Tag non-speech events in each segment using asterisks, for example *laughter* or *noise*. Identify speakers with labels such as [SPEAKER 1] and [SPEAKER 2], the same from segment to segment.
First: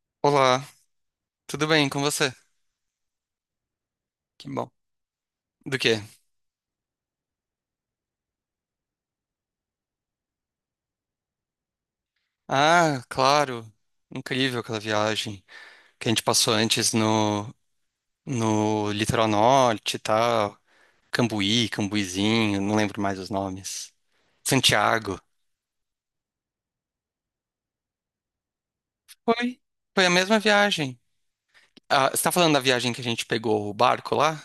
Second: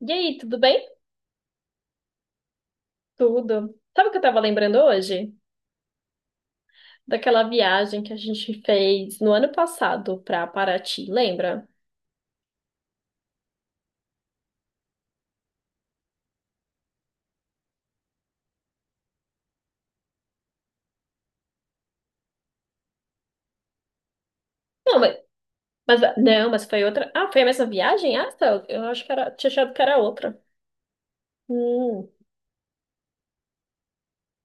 [SPEAKER 1] E aí, tudo
[SPEAKER 2] Olá,
[SPEAKER 1] bem?
[SPEAKER 2] tudo bem com você?
[SPEAKER 1] Tudo. Sabe o que eu tava
[SPEAKER 2] Que bom.
[SPEAKER 1] lembrando hoje?
[SPEAKER 2] Do quê?
[SPEAKER 1] Daquela viagem que a gente fez no ano passado pra Paraty, lembra?
[SPEAKER 2] Ah, claro. Incrível aquela viagem que a gente passou antes no Litoral Norte e tal. Cambuí, Cambuizinho, não lembro mais os nomes.
[SPEAKER 1] Não,
[SPEAKER 2] Santiago.
[SPEAKER 1] não, mas foi outra. Ah, foi a mesma viagem? Ah, tá. Eu acho que era, tinha
[SPEAKER 2] Foi.
[SPEAKER 1] achado que era
[SPEAKER 2] Foi a
[SPEAKER 1] outra.
[SPEAKER 2] mesma viagem.
[SPEAKER 1] Hum.
[SPEAKER 2] Ah, você tá falando da viagem que a gente pegou o barco lá?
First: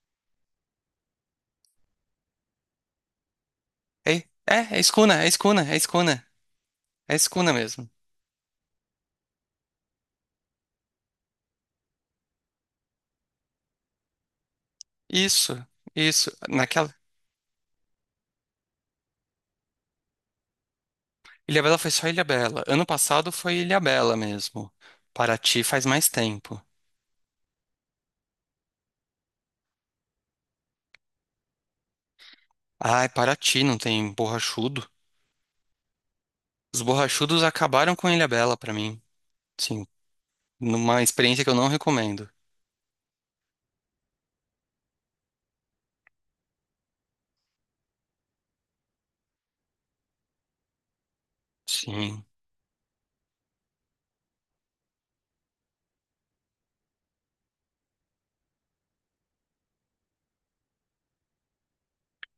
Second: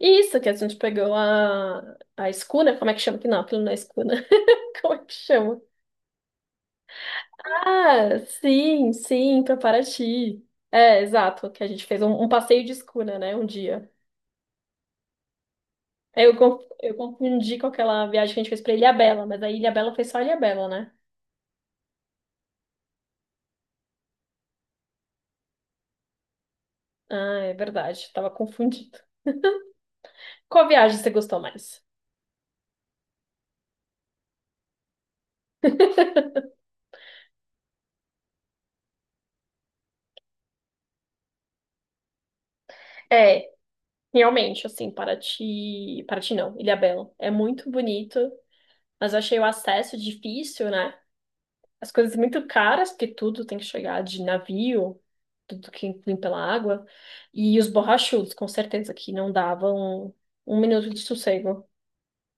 [SPEAKER 1] Isso que a gente pegou a escuna, como é que chama? Que não, aquilo não é
[SPEAKER 2] É,
[SPEAKER 1] escuna.
[SPEAKER 2] é
[SPEAKER 1] *laughs* Como é que
[SPEAKER 2] escuna, é
[SPEAKER 1] chama?
[SPEAKER 2] escuna, é escuna. É escuna mesmo.
[SPEAKER 1] Ah, sim, sim, pra Paraty. É, exato, que a gente fez um passeio de escuna, né, um dia.
[SPEAKER 2] Isso, isso.
[SPEAKER 1] Eu
[SPEAKER 2] Naquela.
[SPEAKER 1] confundi com aquela viagem que a gente fez pra Ilhabela, mas a Ilhabela foi só Ilhabela, né?
[SPEAKER 2] Ilhabela foi só Ilhabela. Ano passado foi Ilhabela mesmo. Paraty faz mais tempo.
[SPEAKER 1] Ah, é verdade, tava confundido. Qual viagem você gostou mais?
[SPEAKER 2] Ai, Paraty não tem borrachudo. Os borrachudos acabaram com Ilhabela pra mim. Sim, numa experiência que eu não recomendo.
[SPEAKER 1] É, realmente, assim, Paraty. Paraty não, Ilhabela. É muito bonito, mas eu achei o acesso difícil, né? As coisas
[SPEAKER 2] Sim.
[SPEAKER 1] muito caras, porque tudo tem que chegar de navio, tudo que vem pela água. E os borrachudos, com certeza, que não davam um minuto de sossego.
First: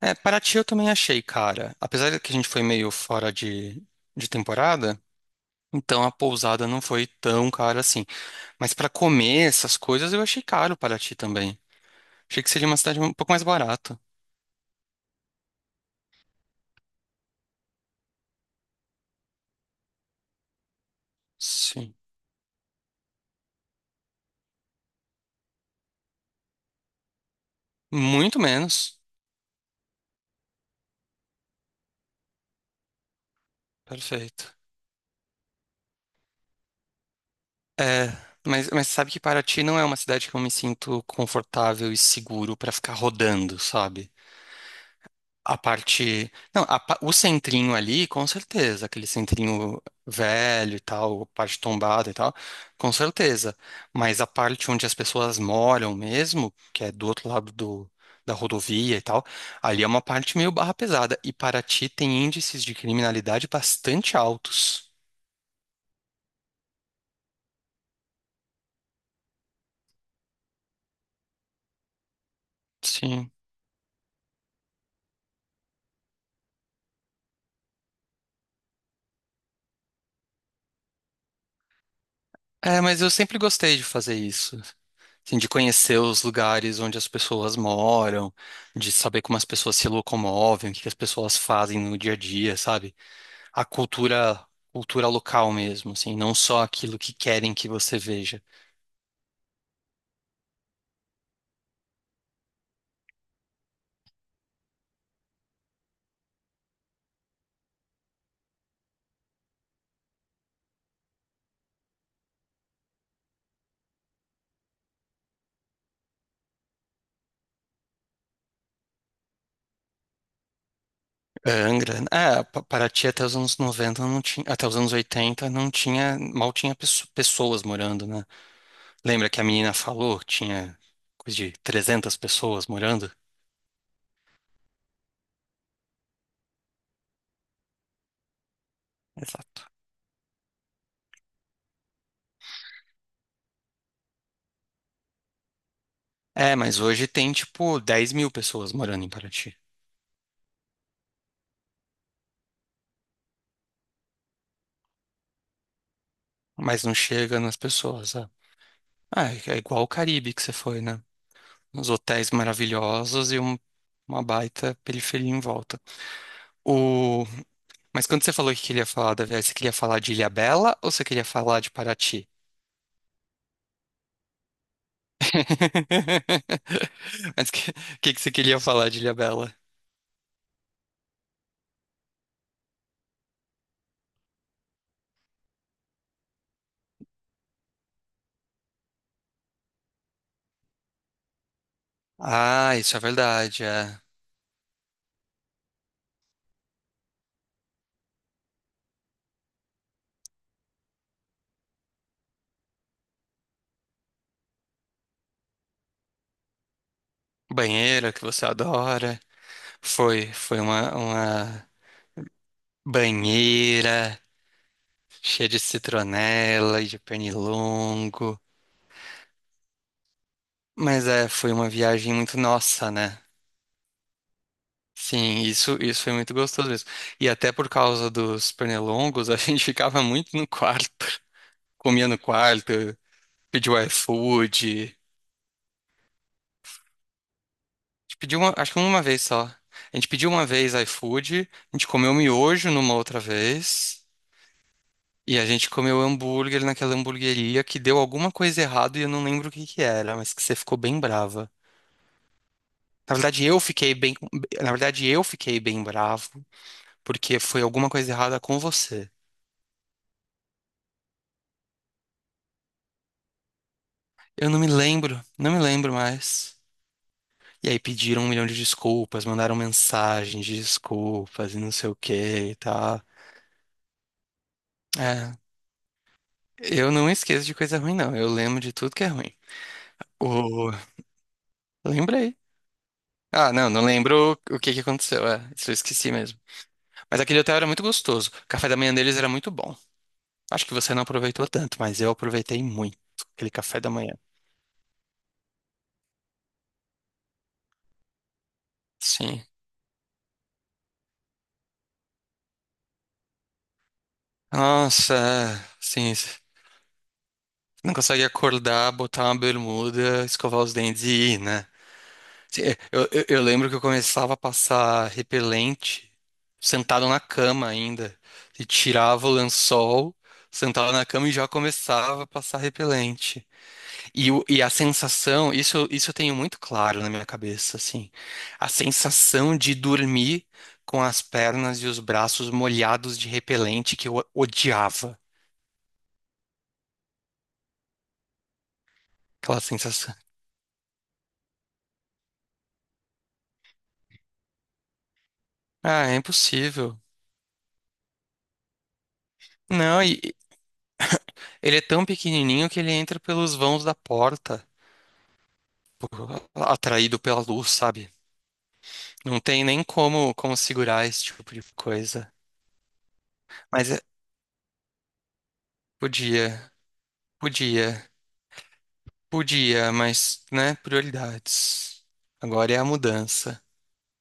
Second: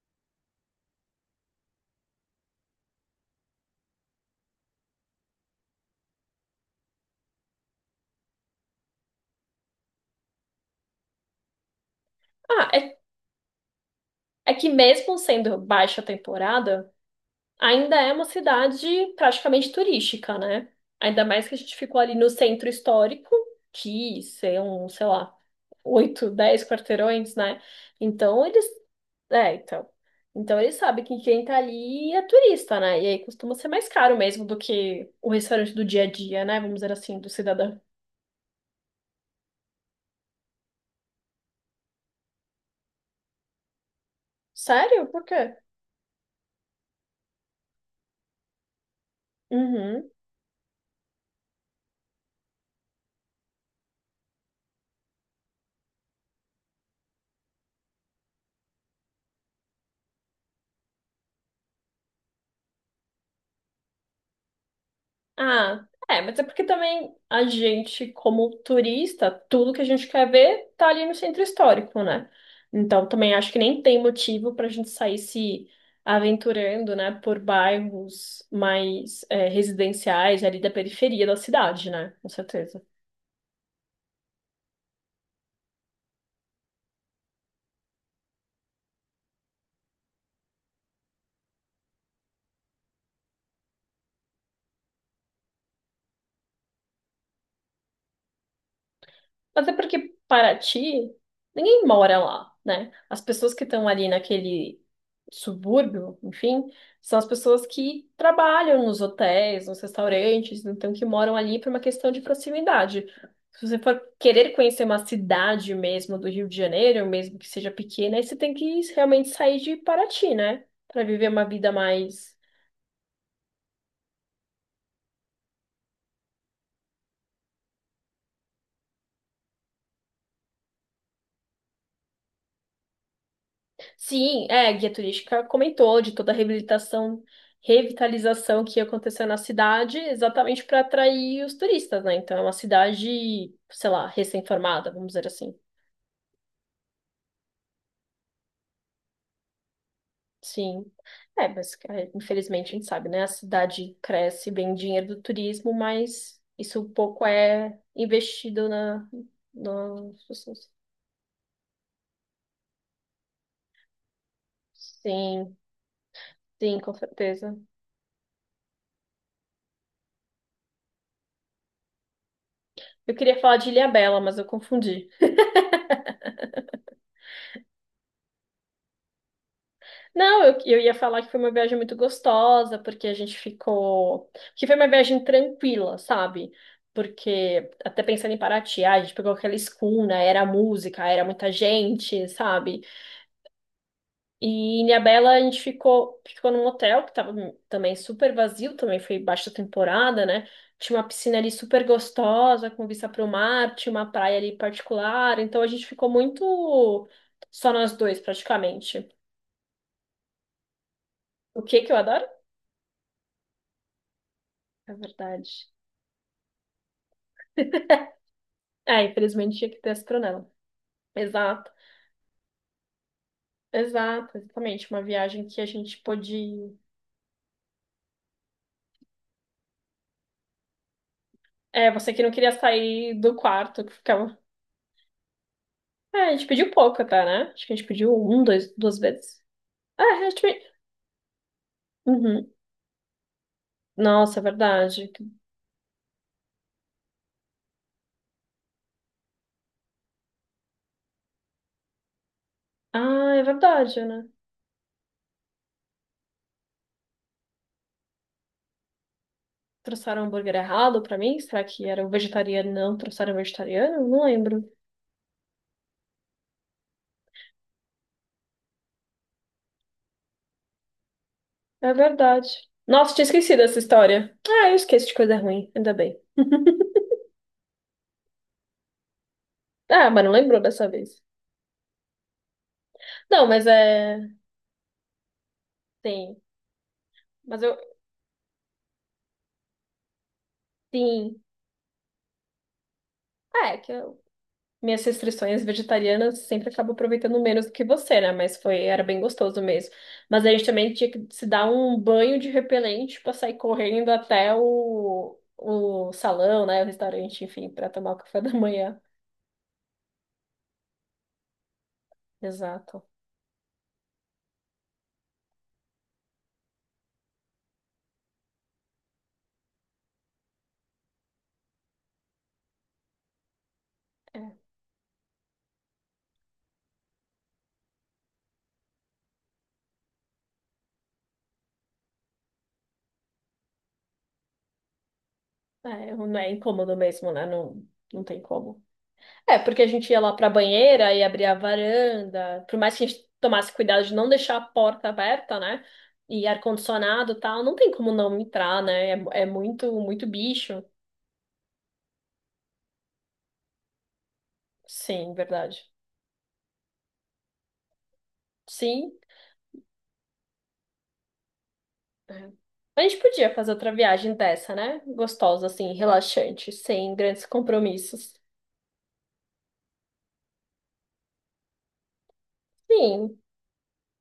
[SPEAKER 2] É, Paraty eu também achei, cara. Apesar de que a gente foi meio fora de temporada, então a pousada não foi tão cara assim. Mas pra comer essas coisas eu achei caro Paraty também. Achei que seria
[SPEAKER 1] Ah,
[SPEAKER 2] uma
[SPEAKER 1] é,
[SPEAKER 2] cidade um pouco mais barata.
[SPEAKER 1] é que mesmo sendo baixa temporada, ainda é uma cidade praticamente turística, né? Ainda mais que a gente
[SPEAKER 2] Sim.
[SPEAKER 1] ficou ali no centro histórico, que são, sei lá, 8, 10 quarteirões, né?
[SPEAKER 2] Muito
[SPEAKER 1] Então eles.
[SPEAKER 2] menos.
[SPEAKER 1] É, então. Então eles sabem que quem tá ali é turista, né? E aí costuma ser mais caro mesmo
[SPEAKER 2] Perfeito.
[SPEAKER 1] do que o restaurante do dia a dia, né? Vamos dizer assim, do cidadão.
[SPEAKER 2] É, mas sabe que Paraty não é uma cidade que eu me sinto confortável e seguro pra ficar rodando, sabe?
[SPEAKER 1] Sério? Por quê?
[SPEAKER 2] A parte. Não, o centrinho ali, com certeza. Aquele centrinho
[SPEAKER 1] Uhum.
[SPEAKER 2] velho e tal, parte tombada e tal, com certeza. Mas a parte onde as pessoas moram mesmo, que é do outro lado da rodovia e tal, ali é uma parte meio barra pesada. E Paraty tem índices de criminalidade bastante altos.
[SPEAKER 1] Ah, é, mas é porque também a gente, como turista, tudo que a gente quer ver tá ali no centro histórico, né? Então
[SPEAKER 2] Sim.
[SPEAKER 1] também acho que nem tem motivo pra gente sair se aventurando, né, por bairros mais residenciais ali da periferia da cidade, né? Com
[SPEAKER 2] É,
[SPEAKER 1] certeza.
[SPEAKER 2] mas eu sempre gostei de fazer isso. Assim, de conhecer os lugares onde as pessoas moram, de saber como as pessoas se locomovem, o que que as pessoas fazem no dia a dia, sabe? A cultura, cultura local mesmo, assim, não só aquilo que querem que você veja.
[SPEAKER 1] Mas é porque Paraty, ninguém mora lá, né? As pessoas que estão ali naquele subúrbio, enfim, são as pessoas que trabalham nos hotéis, nos restaurantes, então que moram ali por uma questão de proximidade. Se você for querer conhecer uma cidade mesmo do Rio de Janeiro, mesmo que seja pequena, aí você tem que realmente sair de Paraty, né? Para viver uma
[SPEAKER 2] É,
[SPEAKER 1] vida
[SPEAKER 2] Angra,
[SPEAKER 1] mais.
[SPEAKER 2] é, Paraty até os anos 90, não tinha, até os anos 80 não tinha, mal tinha pessoas morando, né? Lembra que a menina falou que tinha coisa de 300 pessoas morando?
[SPEAKER 1] Sim, é, a guia turística comentou de toda a reabilitação, revitalização que aconteceu na
[SPEAKER 2] Exato.
[SPEAKER 1] cidade, exatamente para atrair os turistas, né? Então é uma cidade, sei lá, recém-formada, vamos dizer assim.
[SPEAKER 2] É, mas hoje tem tipo 10 mil pessoas morando em Paraty.
[SPEAKER 1] Sim. É, mas é, infelizmente a gente sabe, né? A cidade cresce, vem dinheiro do turismo, mas isso
[SPEAKER 2] Mas
[SPEAKER 1] um
[SPEAKER 2] não
[SPEAKER 1] pouco
[SPEAKER 2] chega nas
[SPEAKER 1] é
[SPEAKER 2] pessoas, sabe?
[SPEAKER 1] investido na,
[SPEAKER 2] Ah, é igual o
[SPEAKER 1] nas
[SPEAKER 2] Caribe que você
[SPEAKER 1] pessoas.
[SPEAKER 2] foi, né? Os hotéis maravilhosos e uma baita periferia em
[SPEAKER 1] Sim,
[SPEAKER 2] volta.
[SPEAKER 1] sim, com
[SPEAKER 2] O…
[SPEAKER 1] certeza.
[SPEAKER 2] Mas quando você falou que queria falar da viagem, você queria falar de Ilhabela ou você queria falar de Paraty?
[SPEAKER 1] Eu queria falar de Ilhabela, mas eu confundi.
[SPEAKER 2] *laughs* Mas o que você queria falar de Ilhabela?
[SPEAKER 1] Não, eu ia falar que foi uma viagem muito gostosa, porque a gente ficou. Que foi uma viagem tranquila, sabe? Porque, até pensando em Paraty, a gente pegou aquela escuna, era música, era muita gente,
[SPEAKER 2] Ah,
[SPEAKER 1] sabe?
[SPEAKER 2] isso é verdade. É.
[SPEAKER 1] E em Ilhabela a gente ficou num hotel que tava também super vazio, também foi baixa temporada, né? Tinha uma piscina ali super gostosa, com vista para o mar, tinha uma praia ali particular, então a gente ficou muito só nós
[SPEAKER 2] Banheira
[SPEAKER 1] dois,
[SPEAKER 2] que você
[SPEAKER 1] praticamente.
[SPEAKER 2] adora. Foi, foi uma,
[SPEAKER 1] O
[SPEAKER 2] uma
[SPEAKER 1] que que eu adoro?
[SPEAKER 2] banheira
[SPEAKER 1] É
[SPEAKER 2] cheia de
[SPEAKER 1] verdade.
[SPEAKER 2] citronela e de pernilongo.
[SPEAKER 1] É, infelizmente tinha que ter astronauta.
[SPEAKER 2] Mas é, foi uma
[SPEAKER 1] Exato,
[SPEAKER 2] viagem muito nossa, né?
[SPEAKER 1] exato, exatamente. Uma
[SPEAKER 2] Sim,
[SPEAKER 1] viagem que a
[SPEAKER 2] isso,
[SPEAKER 1] gente
[SPEAKER 2] isso foi muito gostoso
[SPEAKER 1] pôde.
[SPEAKER 2] mesmo. E até por causa dos pernilongos, a *laughs* gente ficava muito no quarto,
[SPEAKER 1] É,
[SPEAKER 2] comia
[SPEAKER 1] você
[SPEAKER 2] no
[SPEAKER 1] que não queria
[SPEAKER 2] quarto,
[SPEAKER 1] sair do
[SPEAKER 2] pediu
[SPEAKER 1] quarto, que ficava.
[SPEAKER 2] iFood.
[SPEAKER 1] É, a gente pediu pouco até, né? Acho que a gente pediu
[SPEAKER 2] A gente pediu
[SPEAKER 1] um,
[SPEAKER 2] uma, acho
[SPEAKER 1] dois,
[SPEAKER 2] que
[SPEAKER 1] duas
[SPEAKER 2] uma vez
[SPEAKER 1] vezes.
[SPEAKER 2] só. A
[SPEAKER 1] É,
[SPEAKER 2] gente pediu
[SPEAKER 1] a gente.
[SPEAKER 2] uma
[SPEAKER 1] pe-
[SPEAKER 2] vez iFood, a gente comeu
[SPEAKER 1] Uhum.
[SPEAKER 2] miojo numa outra vez,
[SPEAKER 1] Nossa, é verdade.
[SPEAKER 2] e a gente comeu hambúrguer naquela hamburgueria que deu alguma coisa errada e eu não lembro o que que era, mas que você ficou bem brava. Na
[SPEAKER 1] Ah, é
[SPEAKER 2] verdade, eu fiquei
[SPEAKER 1] verdade,
[SPEAKER 2] bem,
[SPEAKER 1] né?
[SPEAKER 2] na verdade, eu fiquei bem bravo, porque foi alguma coisa errada com você.
[SPEAKER 1] Trouxeram o hambúrguer errado pra mim? Será que era o vegetariano? Não, trouxeram o vegetariano? Não
[SPEAKER 2] Eu não
[SPEAKER 1] lembro.
[SPEAKER 2] me lembro, não me lembro mais. E aí pediram um milhão de desculpas, mandaram mensagens de desculpas e não sei
[SPEAKER 1] É
[SPEAKER 2] o que
[SPEAKER 1] verdade.
[SPEAKER 2] e tal.
[SPEAKER 1] Nossa, tinha esquecido essa história. Ah, eu esqueço de
[SPEAKER 2] É,
[SPEAKER 1] coisa ruim, ainda bem. *laughs*
[SPEAKER 2] eu não esqueço de coisa ruim, não. Eu lembro de tudo que é ruim.
[SPEAKER 1] Ah, mas não lembrou
[SPEAKER 2] O…
[SPEAKER 1] dessa vez.
[SPEAKER 2] Lembrei.
[SPEAKER 1] Não,
[SPEAKER 2] Ah,
[SPEAKER 1] mas
[SPEAKER 2] não, não
[SPEAKER 1] é.
[SPEAKER 2] lembro o que que aconteceu. É, isso eu esqueci
[SPEAKER 1] Sim.
[SPEAKER 2] mesmo. Mas aquele hotel
[SPEAKER 1] Mas
[SPEAKER 2] era
[SPEAKER 1] eu,
[SPEAKER 2] muito gostoso. O café da manhã deles era muito bom. Acho que você não
[SPEAKER 1] sim.
[SPEAKER 2] aproveitou tanto, mas eu aproveitei muito aquele
[SPEAKER 1] Ah, é,
[SPEAKER 2] café da manhã.
[SPEAKER 1] minhas restrições vegetarianas sempre acabo aproveitando menos do que você, né? Mas foi, era bem
[SPEAKER 2] Sim.
[SPEAKER 1] gostoso mesmo. Mas a gente também tinha que se dar um banho de repelente pra sair correndo até
[SPEAKER 2] Nossa,
[SPEAKER 1] o,
[SPEAKER 2] é,
[SPEAKER 1] o
[SPEAKER 2] sim.
[SPEAKER 1] salão, né? O restaurante, enfim, pra
[SPEAKER 2] Não
[SPEAKER 1] tomar o
[SPEAKER 2] consegue
[SPEAKER 1] café da
[SPEAKER 2] acordar,
[SPEAKER 1] manhã.
[SPEAKER 2] botar uma bermuda, escovar os dentes e ir, né? Se- Eu,
[SPEAKER 1] Exato.
[SPEAKER 2] eu, eu lembro que eu começava a passar repelente sentado na cama ainda. E tirava o lençol, sentava na cama e já começava a passar repelente. E, o-
[SPEAKER 1] É,
[SPEAKER 2] e a sensação, isso eu tenho muito claro na minha cabeça, assim. A sensação de dormir com as pernas e os braços molhados de repelente que eu odiava.
[SPEAKER 1] é, não é incômodo mesmo, né? Não, não tem como. É,
[SPEAKER 2] Aquela
[SPEAKER 1] porque a gente
[SPEAKER 2] sensação.
[SPEAKER 1] ia lá pra banheira e abria a varanda, por mais que a gente tomasse cuidado de não deixar a porta aberta, né?
[SPEAKER 2] Ah, é
[SPEAKER 1] E
[SPEAKER 2] impossível.
[SPEAKER 1] ar-condicionado e tal, não tem como não entrar, né? É, é muito,
[SPEAKER 2] Não, e,
[SPEAKER 1] muito bicho.
[SPEAKER 2] Ele é tão pequenininho que ele entra pelos vãos da porta,
[SPEAKER 1] Sim, verdade.
[SPEAKER 2] *laughs* atraído pela luz, sabe?
[SPEAKER 1] Sim.
[SPEAKER 2] Não tem nem como, como segurar esse tipo de coisa.
[SPEAKER 1] É. A gente podia fazer
[SPEAKER 2] Mas
[SPEAKER 1] outra
[SPEAKER 2] é-
[SPEAKER 1] viagem dessa, né? Gostosa, assim,
[SPEAKER 2] podia,
[SPEAKER 1] relaxante, sem grandes
[SPEAKER 2] podia,
[SPEAKER 1] compromissos.
[SPEAKER 2] podia, mas, né, prioridades. Agora é a
[SPEAKER 1] Sim.
[SPEAKER 2] mudança.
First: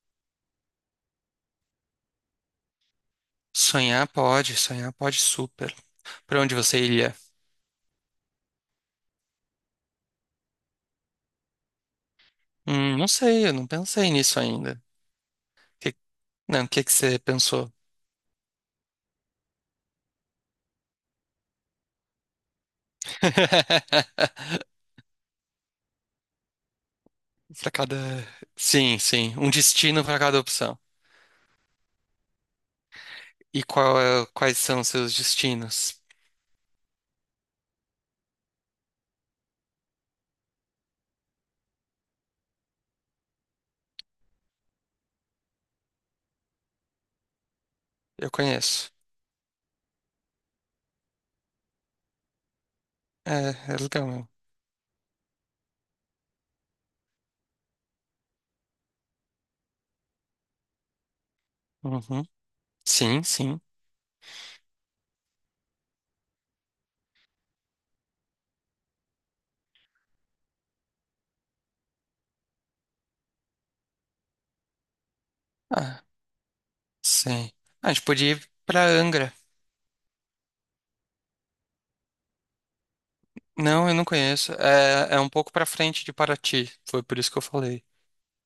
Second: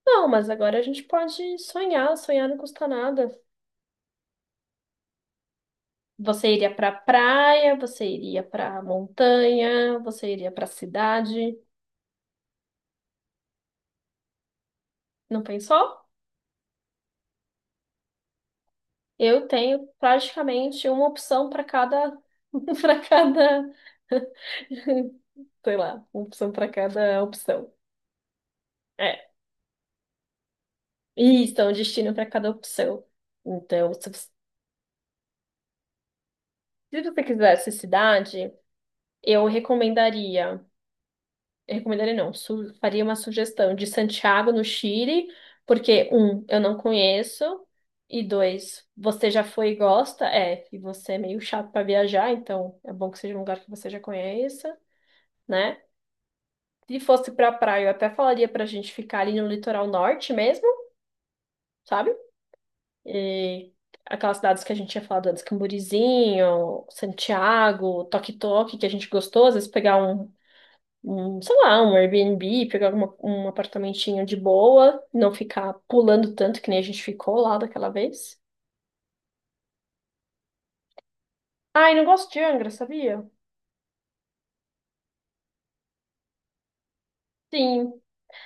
[SPEAKER 1] Não, mas agora a gente pode sonhar, sonhar não custa nada.
[SPEAKER 2] Sonhar pode super. Pra
[SPEAKER 1] Você
[SPEAKER 2] onde
[SPEAKER 1] iria
[SPEAKER 2] você
[SPEAKER 1] pra
[SPEAKER 2] iria?
[SPEAKER 1] praia, você iria pra montanha, você iria pra cidade.
[SPEAKER 2] Não sei, eu não pensei nisso ainda.
[SPEAKER 1] Não
[SPEAKER 2] Que-
[SPEAKER 1] pensou?
[SPEAKER 2] não, o que que você pensou?
[SPEAKER 1] Eu tenho praticamente uma opção para cada, *laughs* para cada,
[SPEAKER 2] *laughs*
[SPEAKER 1] *laughs* sei lá, uma opção para cada opção.
[SPEAKER 2] Pra cada. Sim,
[SPEAKER 1] É,
[SPEAKER 2] sim, um destino pra cada opção.
[SPEAKER 1] isso, é um destino para cada opção.
[SPEAKER 2] E
[SPEAKER 1] Então, se você
[SPEAKER 2] quais são seus destinos?
[SPEAKER 1] se você quisesse cidade, eu recomendaria, eu recomendaria não, faria uma sugestão de Santiago, no Chile, porque, um, eu não conheço, e
[SPEAKER 2] Eu
[SPEAKER 1] dois,
[SPEAKER 2] conheço.
[SPEAKER 1] você já foi e gosta, é, e você é meio chato para viajar, então é bom que seja um lugar que
[SPEAKER 2] É, é
[SPEAKER 1] você já
[SPEAKER 2] legal mesmo.
[SPEAKER 1] conheça, né? Se fosse pra praia, eu até falaria pra gente ficar ali no litoral norte mesmo, sabe?
[SPEAKER 2] Uhum. Sim, sim.
[SPEAKER 1] E aquelas cidades que a gente tinha falado antes, Camburizinho, Santiago, Toque-Toque, que a gente gostou, às vezes pegar sei lá, um Airbnb, pegar um apartamentinho de boa, não ficar
[SPEAKER 2] Ah,
[SPEAKER 1] pulando tanto que nem a gente ficou
[SPEAKER 2] sim.
[SPEAKER 1] lá
[SPEAKER 2] Ah,
[SPEAKER 1] daquela
[SPEAKER 2] a gente podia
[SPEAKER 1] vez.
[SPEAKER 2] ir pra Angra.
[SPEAKER 1] Ai, não gosto de Angra, sabia?
[SPEAKER 2] Não, eu não conheço. É, é um pouco pra frente de Paraty. Foi por isso que eu falei.
[SPEAKER 1] Sim.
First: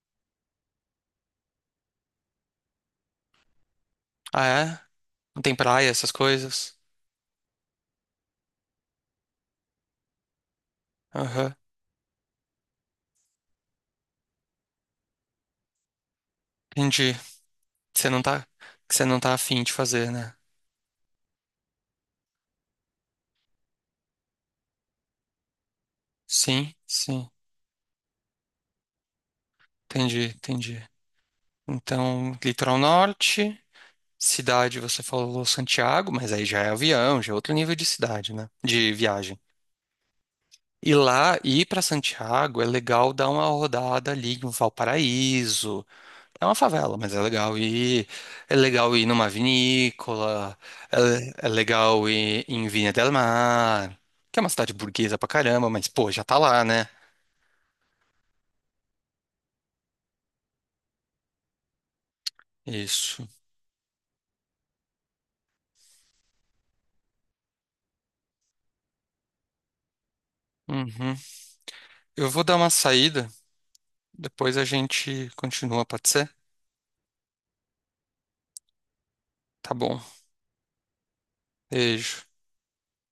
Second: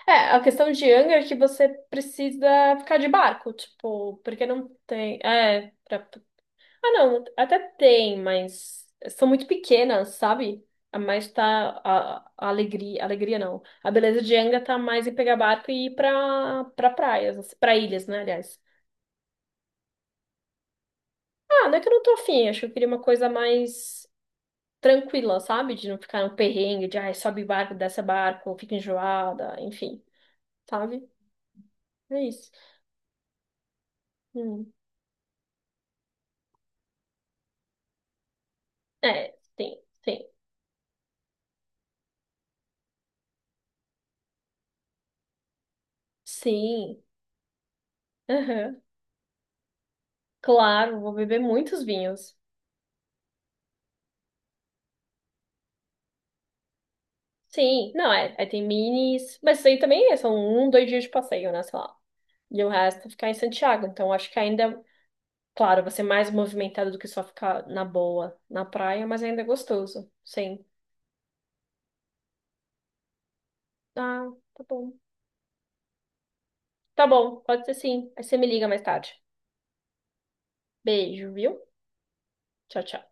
[SPEAKER 1] É, a questão de Angra é que você precisa ficar de barco, tipo,
[SPEAKER 2] Ah,
[SPEAKER 1] porque não
[SPEAKER 2] é?
[SPEAKER 1] tem.
[SPEAKER 2] Não tem
[SPEAKER 1] É.
[SPEAKER 2] praia,
[SPEAKER 1] Pra.
[SPEAKER 2] essas coisas?
[SPEAKER 1] Ah, não, até tem, mas são muito pequenas, sabe? A mais
[SPEAKER 2] Aham.
[SPEAKER 1] tá a alegria, alegria não. A beleza de Anga tá mais em pegar barco e ir pra
[SPEAKER 2] Entendi.
[SPEAKER 1] praias, assim, pra ilhas,
[SPEAKER 2] Você
[SPEAKER 1] né,
[SPEAKER 2] não tá,
[SPEAKER 1] aliás.
[SPEAKER 2] você não tá afim de fazer, né?
[SPEAKER 1] Ah, não é que eu não tô afim, acho que eu queria uma coisa mais tranquila, sabe? De não ficar no
[SPEAKER 2] Sim,
[SPEAKER 1] perrengue, de ai,
[SPEAKER 2] sim.
[SPEAKER 1] sobe barco, desce barco, fica enjoada, enfim,
[SPEAKER 2] Entendi, entendi.
[SPEAKER 1] sabe? É
[SPEAKER 2] Então,
[SPEAKER 1] isso.
[SPEAKER 2] litoral norte.
[SPEAKER 1] Hum.
[SPEAKER 2] Cidade, você falou Santiago, mas aí já é avião, já é outro nível de cidade, né? De
[SPEAKER 1] É,
[SPEAKER 2] viagem.
[SPEAKER 1] tem, tem.
[SPEAKER 2] E lá, ir para Santiago é legal dar uma rodada ali em Valparaíso. É uma favela,
[SPEAKER 1] Sim.
[SPEAKER 2] mas é legal ir. É
[SPEAKER 1] Aham.
[SPEAKER 2] legal ir numa vinícola.
[SPEAKER 1] Claro, vou beber
[SPEAKER 2] É, é
[SPEAKER 1] muitos
[SPEAKER 2] legal
[SPEAKER 1] vinhos.
[SPEAKER 2] ir em Viña del Mar, que é uma cidade burguesa pra caramba, mas pô, já tá lá, né?
[SPEAKER 1] Sim, não, é. Aí tem minis. Mas isso aí também é, são um, dois dias de passeio, né? Sei lá. E o resto é
[SPEAKER 2] Isso.
[SPEAKER 1] ficar em Santiago. Então acho que ainda, claro, vai ser mais movimentado do que só ficar na boa na praia, mas ainda é gostoso. Sim.
[SPEAKER 2] Uhum. Eu vou dar uma saída,
[SPEAKER 1] Ah,
[SPEAKER 2] depois
[SPEAKER 1] tá
[SPEAKER 2] a
[SPEAKER 1] bom.
[SPEAKER 2] gente continua, pode ser?
[SPEAKER 1] Tá bom, pode ser sim. Aí você me liga mais tarde.
[SPEAKER 2] Tá bom.
[SPEAKER 1] Beijo, viu?
[SPEAKER 2] Beijo.
[SPEAKER 1] Tchau, tchau.